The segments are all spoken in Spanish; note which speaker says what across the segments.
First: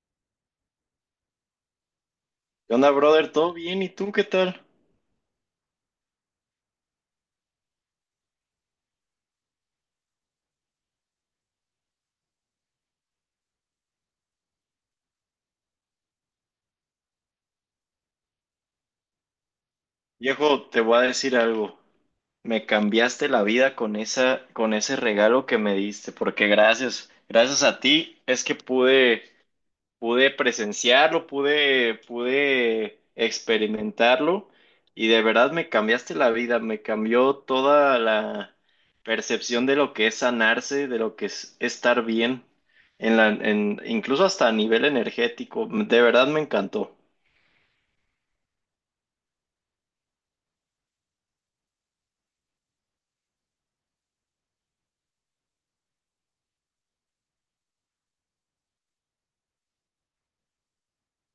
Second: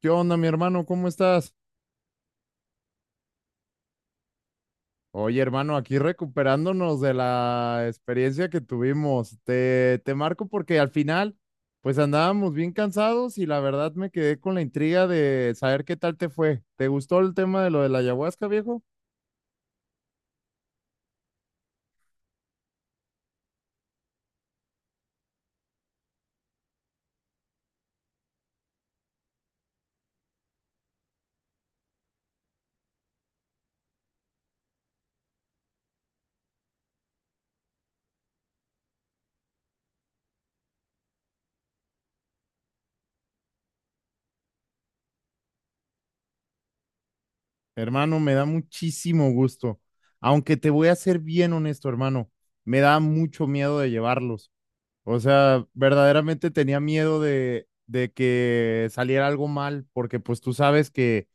Speaker 1: ¿Qué onda, mi hermano? ¿Cómo estás?
Speaker 2: ¿Qué onda, brother? ¿Todo bien? ¿Y tú qué tal?
Speaker 1: Oye, hermano, aquí recuperándonos de la experiencia que tuvimos. Te marco porque al final, pues andábamos bien cansados y la verdad me quedé con la intriga de saber qué tal te fue. ¿Te gustó el tema de lo de la ayahuasca, viejo?
Speaker 2: Viejo, te voy a decir algo. Me cambiaste la vida con ese regalo que me diste, porque gracias a ti es que pude presenciarlo, pude experimentarlo y de verdad me cambiaste la vida, me cambió toda la percepción de lo que es sanarse, de lo que es estar bien, incluso hasta a nivel energético. De verdad me encantó.
Speaker 1: Hermano, me da muchísimo gusto. Aunque te voy a ser bien honesto, hermano, me da mucho miedo de llevarlos. O sea, verdaderamente tenía miedo de que saliera algo mal, porque pues tú sabes que,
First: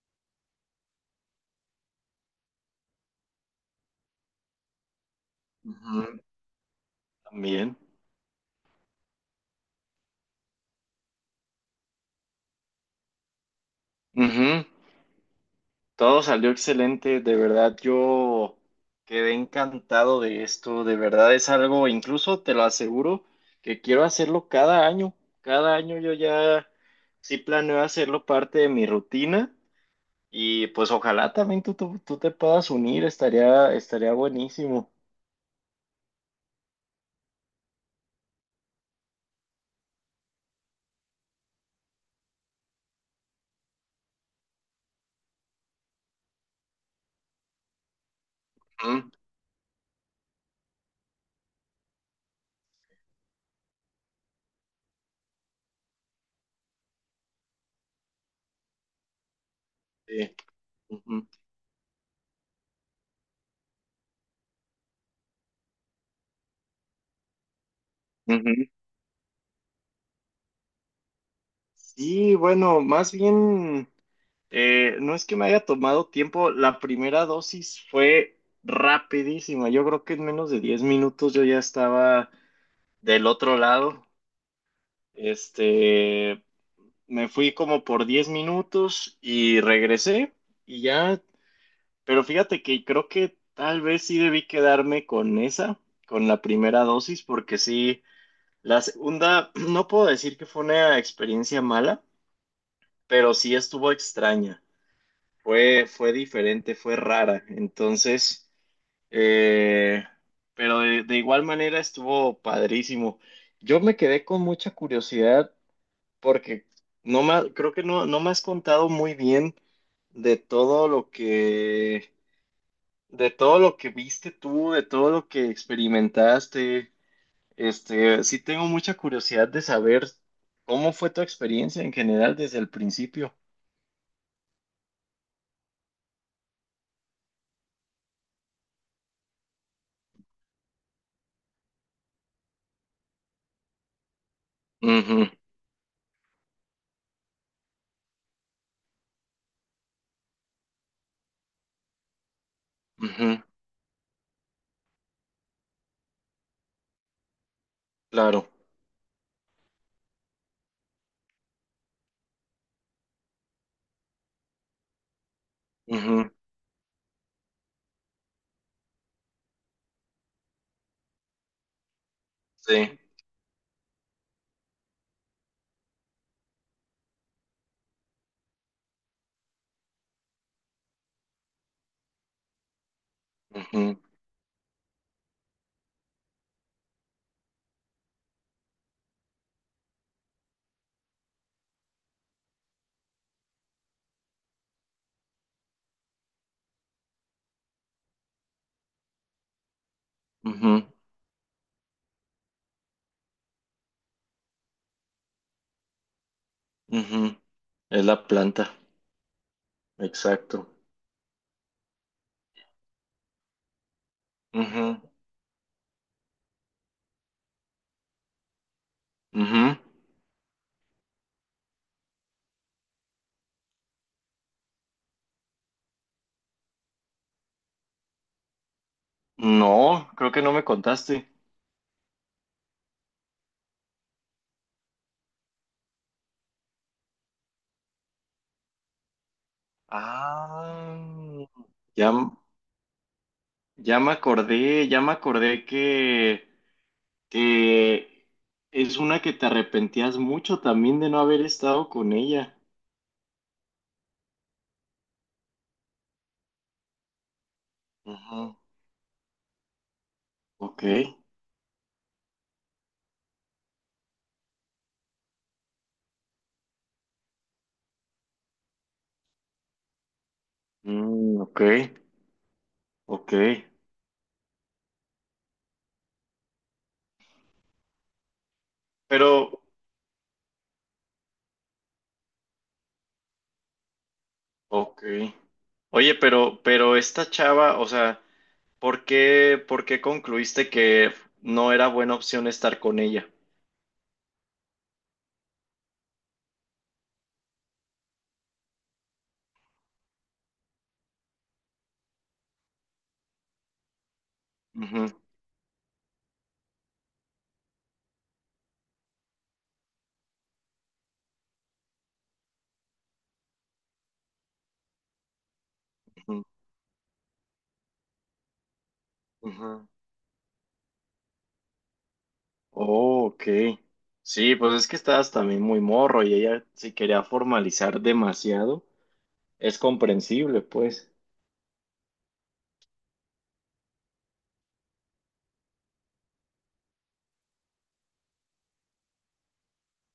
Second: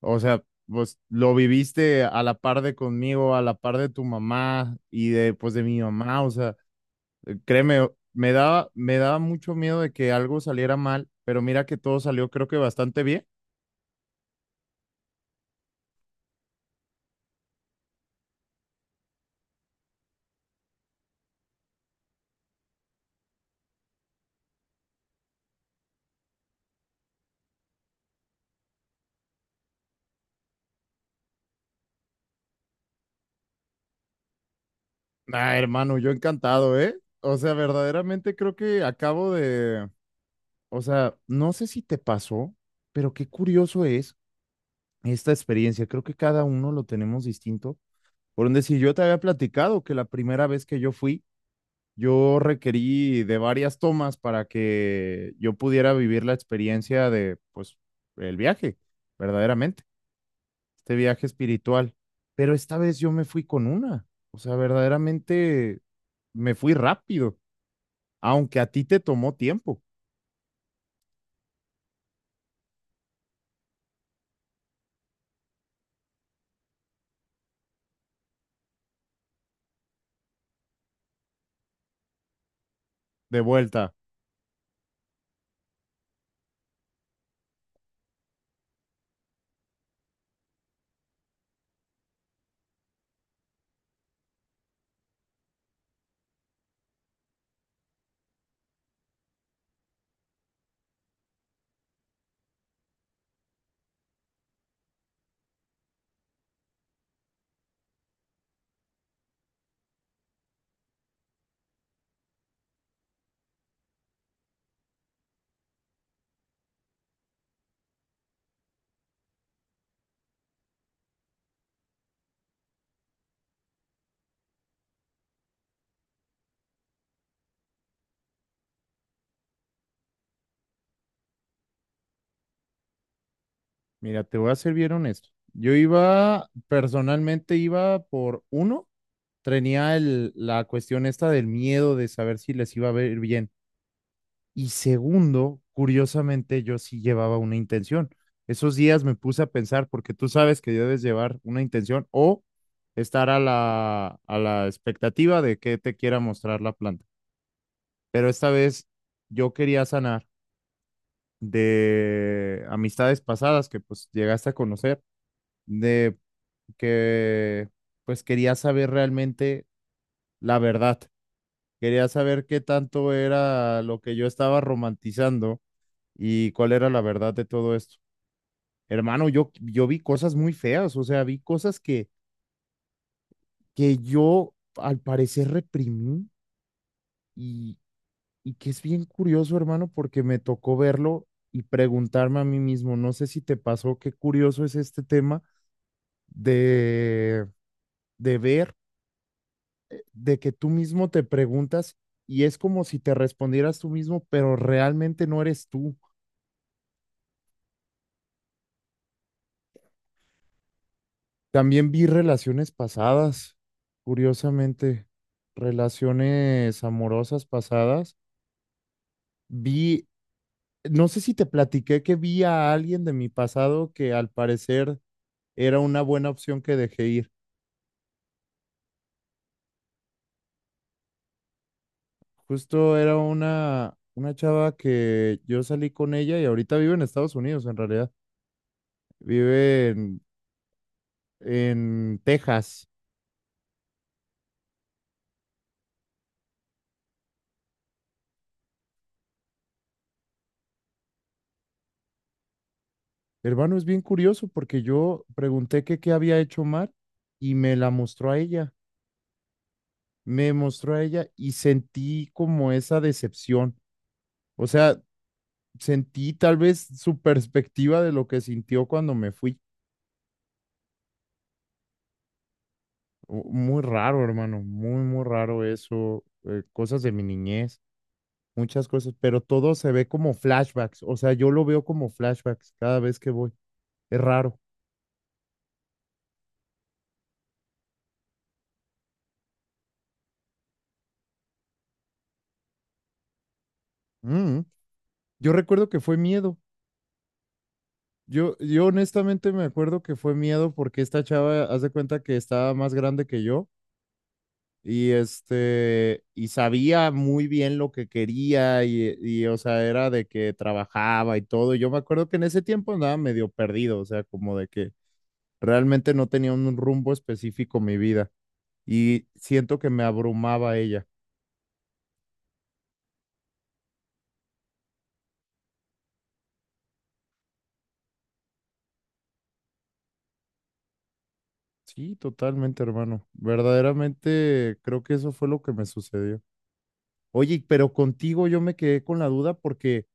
Speaker 1: o sea, pues lo viviste a la par de conmigo, a la par de tu mamá y de pues de mi
Speaker 2: Ujú.
Speaker 1: mamá, o sea,
Speaker 2: También.
Speaker 1: créeme, me daba mucho miedo de que algo saliera mal, pero mira que todo salió creo que bastante bien.
Speaker 2: Ujú. Todo salió excelente, de verdad yo quedé encantado de esto, de verdad es algo, incluso te lo aseguro, que quiero hacerlo cada año yo ya sí planeo hacerlo parte de mi rutina y pues ojalá también tú te puedas unir, estaría buenísimo.
Speaker 1: Ah, hermano, yo encantado, ¿eh? O sea, verdaderamente creo que acabo de, o sea, no sé si te pasó, pero qué curioso es esta experiencia. Creo que cada uno lo tenemos distinto. Por donde si yo te
Speaker 2: Ujú.
Speaker 1: había platicado que la primera vez que yo fui, yo requerí de varias tomas para que yo pudiera vivir la experiencia de, pues, el viaje, verdaderamente,
Speaker 2: Sí.
Speaker 1: este viaje
Speaker 2: Ujú.
Speaker 1: espiritual. Pero esta vez yo me fui con una, o sea, verdaderamente me fui rápido,
Speaker 2: Ujú.
Speaker 1: aunque a ti te tomó tiempo
Speaker 2: Sí, bueno, más bien... No es que me haya tomado tiempo, la primera dosis fue rapidísima, yo creo que en menos de 10 minutos yo ya estaba del
Speaker 1: de
Speaker 2: otro
Speaker 1: vuelta.
Speaker 2: lado. este, Me fui como por 10 minutos y regresé y ya, pero fíjate que creo que tal vez sí debí quedarme con la primera dosis, porque sí, la segunda, no puedo decir que fue una experiencia mala, pero sí estuvo extraña. Fue diferente, fue rara. Entonces, eh, pero de igual manera estuvo padrísimo. Yo me quedé con mucha curiosidad porque no me, ha- creo que no me has contado muy bien de todo lo que, de todo lo que viste tú, de todo lo que experimentaste. Este, sí tengo mucha curiosidad de saber cómo fue tu experiencia en general desde el principio.
Speaker 1: Mira, te voy a ser bien honesto. Yo iba, personalmente iba por uno, tenía la cuestión esta del miedo de saber si les iba a ver bien. Y
Speaker 2: Ujú,
Speaker 1: segundo, curiosamente, yo sí llevaba una intención. Esos días me puse a pensar, porque tú sabes que debes llevar una intención o
Speaker 2: ujú,
Speaker 1: estar a la expectativa de que te quiera mostrar la planta. Pero esta
Speaker 2: claro.
Speaker 1: vez yo quería sanar de amistades pasadas que pues llegaste a conocer, de
Speaker 2: Ujú,
Speaker 1: que pues quería saber realmente la verdad. Quería saber qué
Speaker 2: sí.
Speaker 1: tanto era lo que yo estaba romantizando. ¿Y cuál era la verdad de todo esto? Hermano, yo vi cosas muy feas, o sea, vi cosas que
Speaker 2: Ujú,
Speaker 1: yo al parecer reprimí y, y que es bien curioso, hermano, porque me tocó verlo y preguntarme a mí mismo, no sé si te pasó, qué curioso es este tema de, de ver, de que tú
Speaker 2: ujú,
Speaker 1: mismo te preguntas, y es como si te respondieras tú mismo, pero realmente no eres tú.
Speaker 2: ujú. Es la planta, exacto.
Speaker 1: También vi relaciones pasadas,
Speaker 2: Ujú,
Speaker 1: curiosamente, relaciones amorosas pasadas.
Speaker 2: ujú.
Speaker 1: Vi, no sé si te platiqué que vi a alguien de mi pasado que al parecer era una buena opción que dejé ir.
Speaker 2: No, creo que no me contaste.
Speaker 1: Justo era una chava que yo salí con ella y ahorita vive en Estados Unidos, en realidad. Vive
Speaker 2: Ah, ya,
Speaker 1: en Texas.
Speaker 2: ya me acordé, que es una que te arrepentías mucho también de no haber estado con ella.
Speaker 1: Hermano, es bien curioso porque yo pregunté que qué había hecho mal y me la mostró a
Speaker 2: Ujú.
Speaker 1: ella. Me
Speaker 2: Ok,
Speaker 1: mostró a ella y sentí como esa decepción. O sea, sentí tal vez su perspectiva de lo que sintió cuando me fui.
Speaker 2: mm, ok, ok.
Speaker 1: Muy raro, hermano, muy, muy raro eso. Cosas de mi niñez, muchas cosas,
Speaker 2: Pero,
Speaker 1: pero todo se ve como flashbacks. O sea, yo lo veo como flashbacks cada vez que voy. Es raro.
Speaker 2: ok. Oye, pero esta chava, o sea. Por qué concluiste que no era buena opción estar con ella?
Speaker 1: Mm. Yo recuerdo que fue miedo. Yo honestamente me acuerdo que fue miedo porque esta chava, haz de cuenta que estaba más grande que yo. Y
Speaker 2: Ujú,
Speaker 1: este, y sabía muy bien lo que quería y, o sea, era de que trabajaba y todo. Yo me acuerdo que en ese tiempo andaba medio perdido, o sea, como de que realmente no
Speaker 2: ujú,
Speaker 1: tenía un rumbo específico mi vida, y siento
Speaker 2: ujú.
Speaker 1: que me abrumaba ella.
Speaker 2: Oh, ok. Sí, pues es que estabas también muy morro y ella si quería formalizar demasiado, es comprensible, pues.
Speaker 1: Sí, totalmente, hermano. Verdaderamente creo que eso fue lo que me sucedió. Oye, pero contigo yo me quedé con la duda porque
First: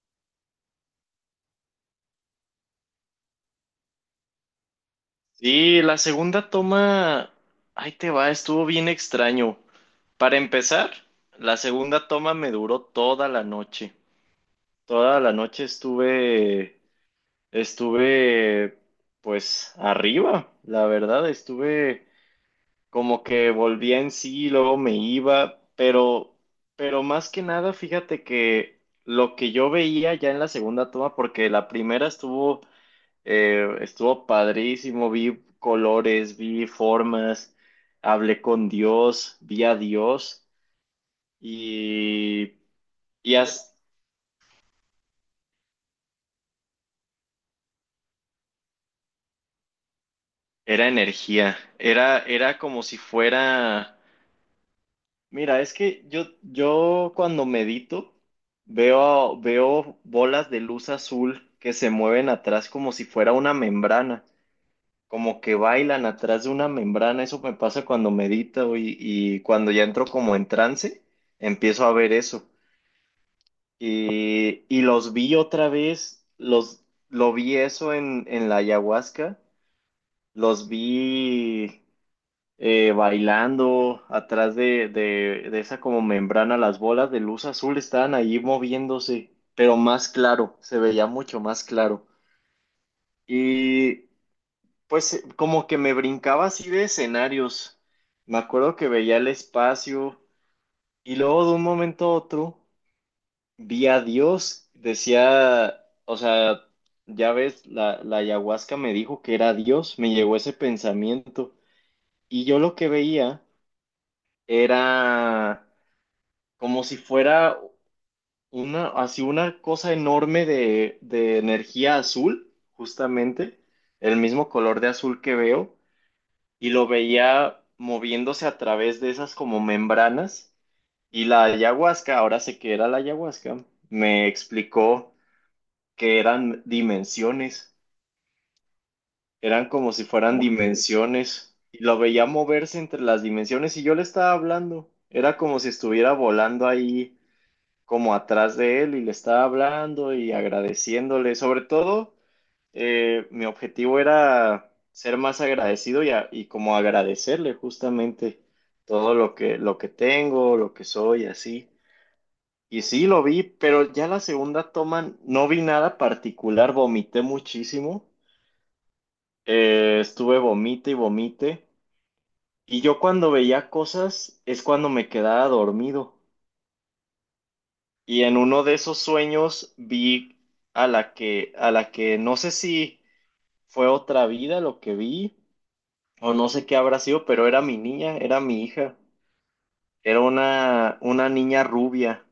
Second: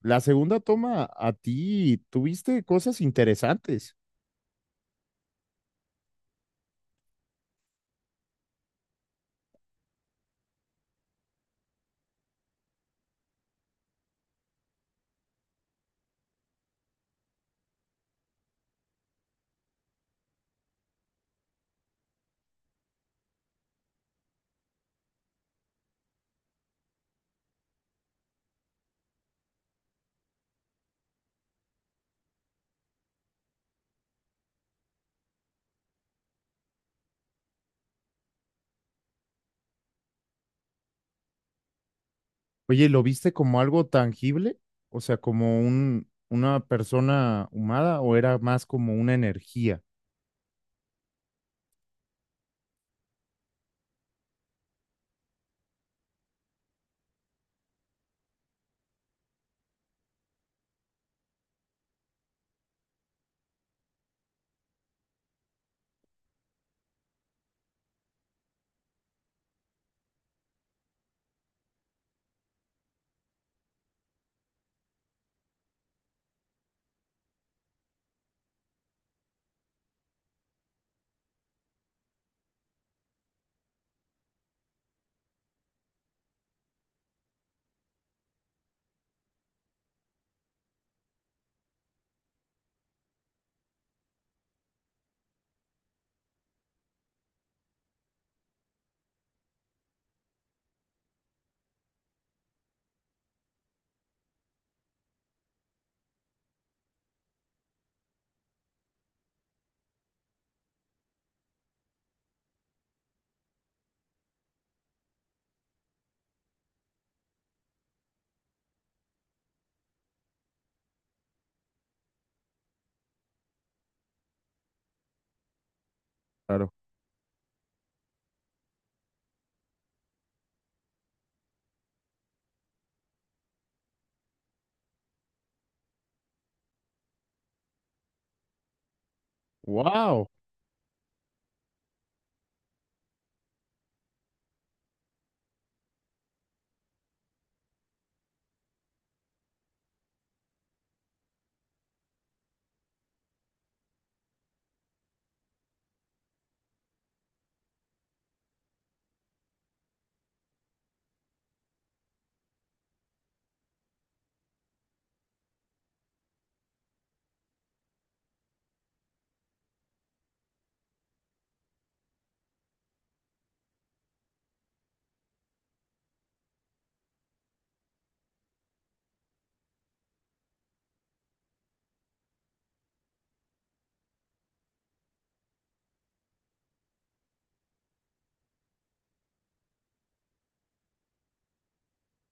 Speaker 1: la segunda toma a ti tuviste cosas interesantes.
Speaker 2: Sí, la segunda toma, ahí te va, estuvo bien extraño. Para empezar, la segunda toma me duró toda la noche. Toda la noche estuve pues arriba, la verdad, estuve como que volvía en sí, luego me iba, pero más que nada, fíjate que lo que yo veía ya en la segunda toma, porque la primera estuvo, estuvo padrísimo, vi colores, vi formas, hablé con Dios, vi a Dios y,
Speaker 1: Oye, ¿lo viste
Speaker 2: y
Speaker 1: como
Speaker 2: as-
Speaker 1: algo tangible? O sea, ¿como un, una persona humada o era más como una energía?
Speaker 2: era energía, era como si fuera... Mira, es que yo cuando medito veo bolas de luz azul que se mueven atrás como si fuera una membrana, como que bailan atrás de una membrana. Eso me pasa cuando medito y cuando ya entro como en trance, empiezo a ver eso. Y los vi otra vez, lo vi eso en la ayahuasca, los vi bailando atrás de esa como membrana, las bolas de luz azul estaban ahí moviéndose, pero más claro, se veía mucho más claro. Y pues como que me brincaba así de escenarios. Me acuerdo que veía el espacio y luego de un momento a otro vi a Dios, decía, o sea, ya ves, la ayahuasca me dijo que era Dios, me llegó ese pensamiento y yo lo que veía era como si fuera una, así una cosa enorme de energía azul, justamente, el mismo color de azul que veo, y
Speaker 1: Claro.
Speaker 2: lo veía moviéndose a través de esas como membranas, y la ayahuasca, ahora sé que era la ayahuasca, me explicó que eran dimensiones, eran como si
Speaker 1: ¡Wow!
Speaker 2: fueran dimensiones, y lo veía moverse entre las dimensiones, y yo le estaba hablando, era como si estuviera volando ahí como atrás de él y le estaba hablando y agradeciéndole. Sobre todo, mi objetivo era ser más agradecido y como agradecerle justamente todo lo que tengo, lo que soy, así. Y sí, lo vi, pero ya la segunda toma no vi nada particular, vomité muchísimo. Estuve vomite y vomite. Y yo cuando veía cosas es cuando me quedaba dormido. Y en uno de esos sueños vi a la que no sé si fue otra vida lo que vi, o no sé qué habrá sido, pero era mi niña, era mi hija. Era una niña rubia.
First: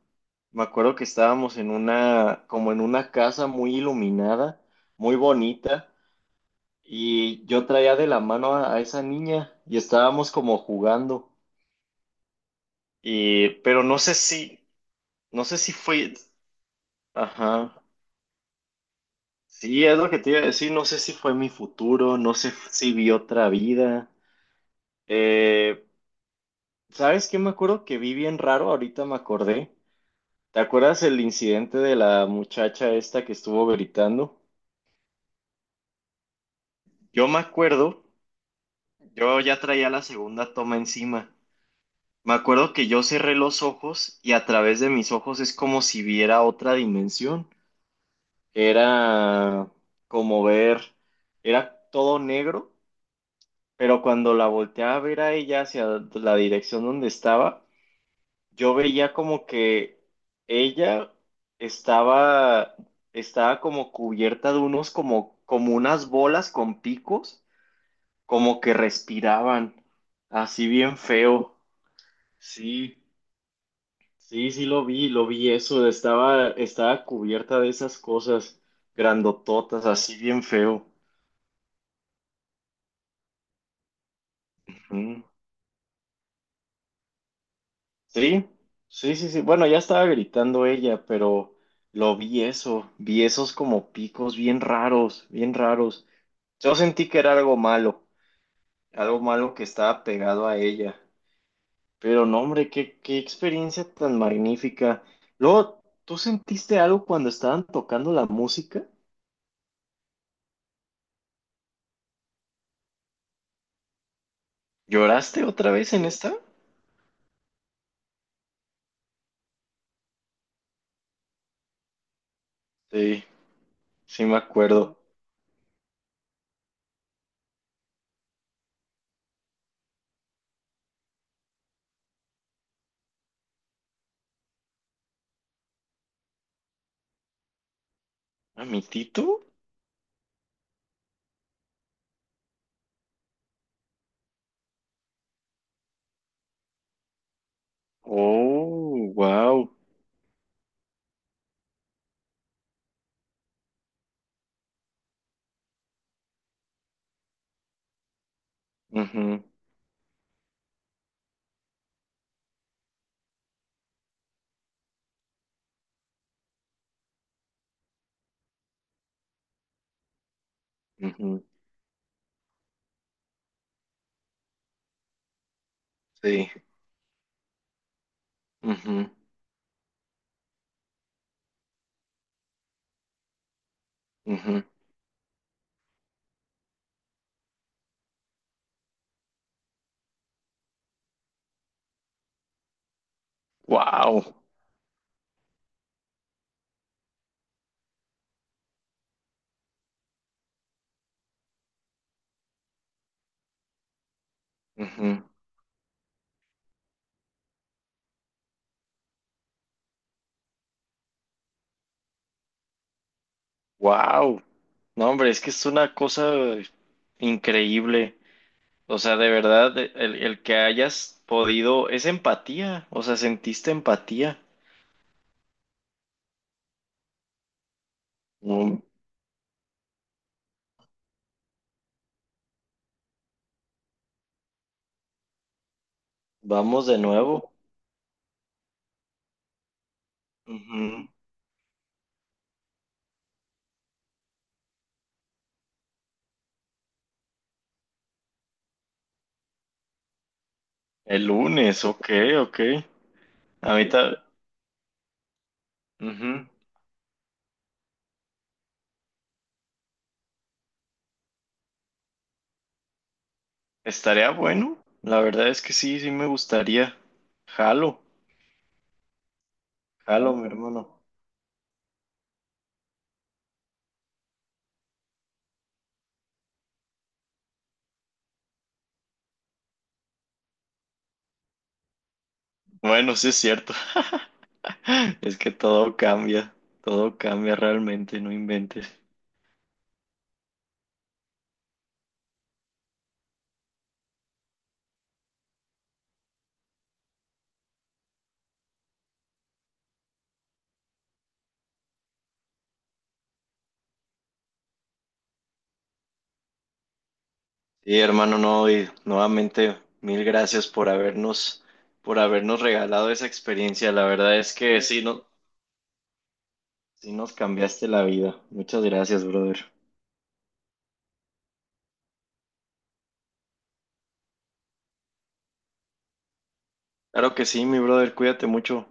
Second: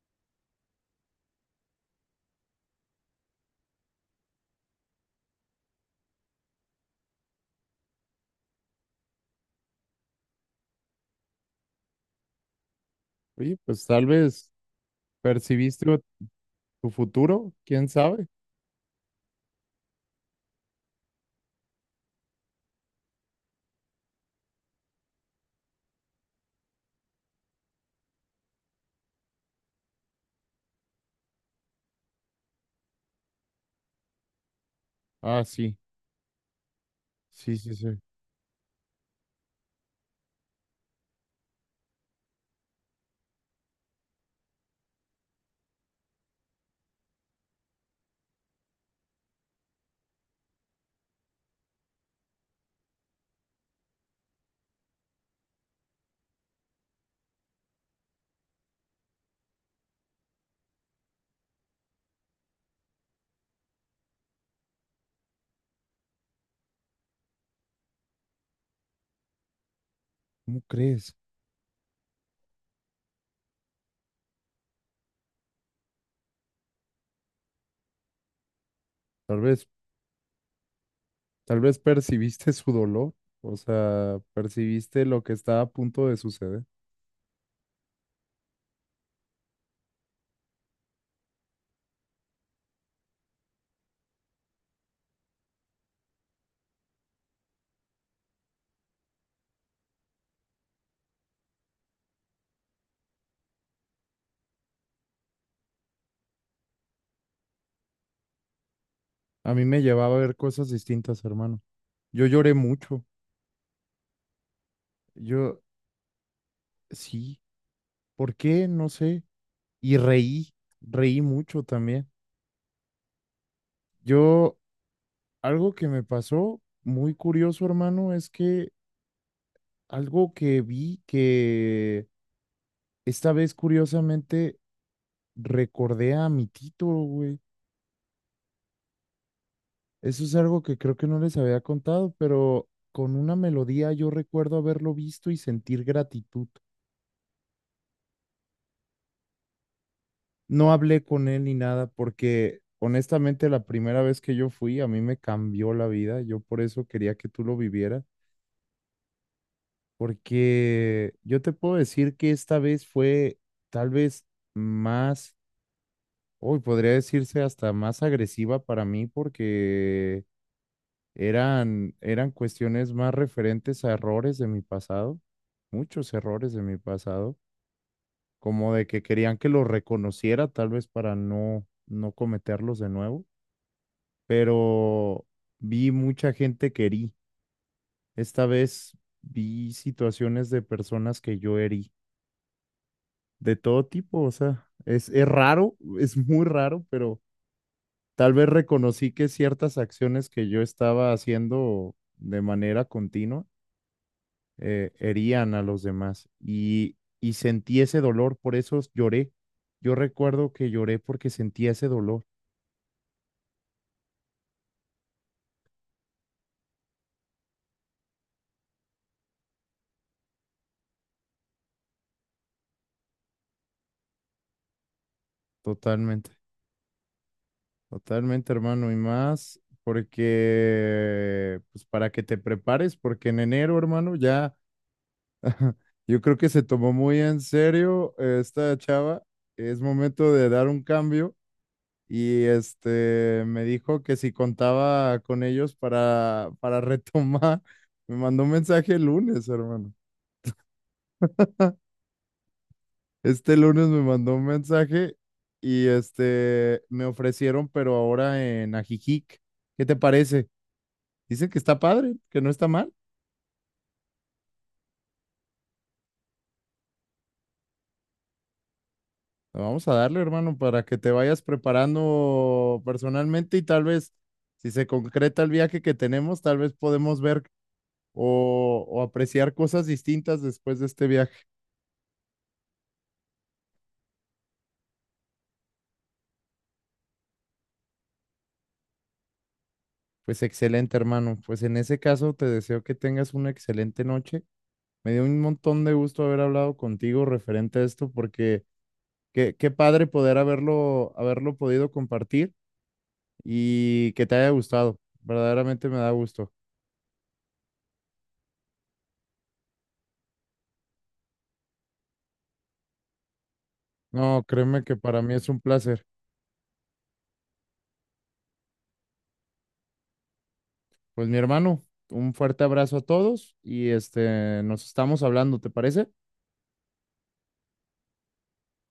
Speaker 2: Me acuerdo que estábamos en una, como en una casa muy iluminada, muy bonita, y yo traía de la mano a esa niña y estábamos como jugando. Y,
Speaker 1: Oye,
Speaker 2: pero
Speaker 1: pues
Speaker 2: no
Speaker 1: tal
Speaker 2: sé
Speaker 1: vez
Speaker 2: si, no sé si
Speaker 1: percibiste o-
Speaker 2: fue,
Speaker 1: tu futuro,
Speaker 2: ajá.
Speaker 1: quién sabe.
Speaker 2: Sí, es lo que te iba a decir. No sé si fue mi futuro, no sé si vi otra vida. Eh, ¿Sabes qué? Me acuerdo que vi bien raro, ahorita me acordé. ¿Te acuerdas el incidente de la muchacha esta que estuvo gritando?
Speaker 1: Ah, sí,
Speaker 2: Yo me
Speaker 1: sí, sí, sí.
Speaker 2: acuerdo, yo ya traía la segunda toma encima. Me acuerdo que yo cerré los ojos y a través de mis ojos es como si viera otra dimensión. Era como ver, era todo negro. Pero cuando la volteaba a ver a ella hacia la dirección donde estaba, yo veía como que ella estaba, estaba como cubierta de unos como, como unas bolas con picos, como que respiraban,
Speaker 1: ¿Cómo
Speaker 2: así bien
Speaker 1: crees?
Speaker 2: feo. Sí, sí lo vi eso, estaba cubierta de esas cosas
Speaker 1: Tal vez,
Speaker 2: grandototas, así bien feo.
Speaker 1: tal vez percibiste su dolor. O sea, percibiste lo
Speaker 2: Ujú.
Speaker 1: que estaba a punto de suceder.
Speaker 2: Sí, sí, sí, sí. Bueno, ya estaba gritando ella, pero lo vi eso, vi esos como picos bien raros, bien raros. Yo sentí que era algo malo que estaba pegado a ella. Pero no, hombre, qué experiencia tan magnífica. Luego, ¿tú sentiste algo cuando estaban tocando la música?
Speaker 1: A mí me llevaba a ver cosas distintas, hermano. Yo lloré mucho.
Speaker 2: ¿Lloraste
Speaker 1: Yo,
Speaker 2: otra vez en esta?
Speaker 1: sí. ¿Por qué? No sé. Y reí, reí mucho también.
Speaker 2: Sí, sí me
Speaker 1: Yo,
Speaker 2: acuerdo.
Speaker 1: algo que me pasó muy curioso, hermano, es que algo que vi, que esta vez curiosamente recordé a mi Tito, güey.
Speaker 2: ¿A mi Tito?
Speaker 1: Eso es algo que creo que no les había contado, pero con una melodía yo recuerdo haberlo visto y sentir gratitud.
Speaker 2: Oh, wow.
Speaker 1: No hablé con él ni nada porque honestamente la primera vez que yo fui a mí me cambió la vida. Yo por eso quería que tú lo vivieras,
Speaker 2: Mhm,
Speaker 1: porque yo te puedo decir que esta vez fue tal vez más, hoy podría decirse hasta más agresiva para mí, porque
Speaker 2: mhm,
Speaker 1: eran cuestiones más referentes a errores de mi pasado, muchos
Speaker 2: sí.
Speaker 1: errores de mi pasado, como de que
Speaker 2: Mhm,
Speaker 1: querían que los reconociera tal vez para no cometerlos de nuevo,
Speaker 2: mhm.
Speaker 1: pero vi mucha gente que herí. Esta vez vi situaciones de personas que yo herí, de todo tipo, o
Speaker 2: Wow.
Speaker 1: sea, es raro, es muy raro, pero tal vez reconocí que ciertas acciones que yo estaba haciendo de manera continua
Speaker 2: Ujú.
Speaker 1: herían a los demás y sentí ese dolor, por eso lloré. Yo recuerdo que lloré porque sentí ese dolor,
Speaker 2: Wow. No, hombre, es que es una cosa increíble. O sea, de verdad, el que hayas podido, es empatía. O sea, sentiste empatía.
Speaker 1: totalmente, totalmente,
Speaker 2: Mm.
Speaker 1: hermano, y más porque, pues para que te prepares, porque en enero, hermano, ya yo creo que se
Speaker 2: Vamos
Speaker 1: tomó
Speaker 2: de
Speaker 1: muy en
Speaker 2: nuevo.
Speaker 1: serio esta chava. Es momento de dar un
Speaker 2: Ujú.
Speaker 1: cambio. Y este me dijo que si contaba con ellos para retomar, me mandó un mensaje el lunes, hermano.
Speaker 2: El lunes, ok, ok.
Speaker 1: Este lunes me
Speaker 2: Ahorita,
Speaker 1: mandó un mensaje y
Speaker 2: ujú.
Speaker 1: este me ofrecieron, pero ahora en Ajijic. ¿Qué te parece? Dicen que está padre, que no está mal.
Speaker 2: Estaría bueno. La verdad es que sí, sí me gustaría. Jalo,
Speaker 1: Vamos a darle,
Speaker 2: jalo, mi
Speaker 1: hermano, para que
Speaker 2: hermano.
Speaker 1: te vayas preparando personalmente y tal vez, si se concreta el viaje que tenemos, tal vez podemos ver o apreciar cosas distintas después de este viaje.
Speaker 2: Bueno, sí es cierto. Es que todo cambia realmente, no inventes.
Speaker 1: Pues excelente, hermano. Pues en ese caso, te deseo que tengas una excelente noche. Me dio un montón de gusto haber hablado contigo referente a esto, porque qué, qué padre poder haberlo podido compartir y que te haya gustado. Verdaderamente me da gusto.
Speaker 2: Sí, hermano, no, y nuevamente mil gracias por habernos regalado esa experiencia. La verdad
Speaker 1: No,
Speaker 2: es que
Speaker 1: créeme que
Speaker 2: sí,
Speaker 1: para
Speaker 2: no,
Speaker 1: mí es un placer.
Speaker 2: sí nos cambiaste la vida. Muchas gracias, brother.
Speaker 1: Pues mi hermano, un fuerte abrazo a todos y este, nos estamos hablando, ¿te parece?
Speaker 2: Claro que sí, mi brother, cuídate mucho.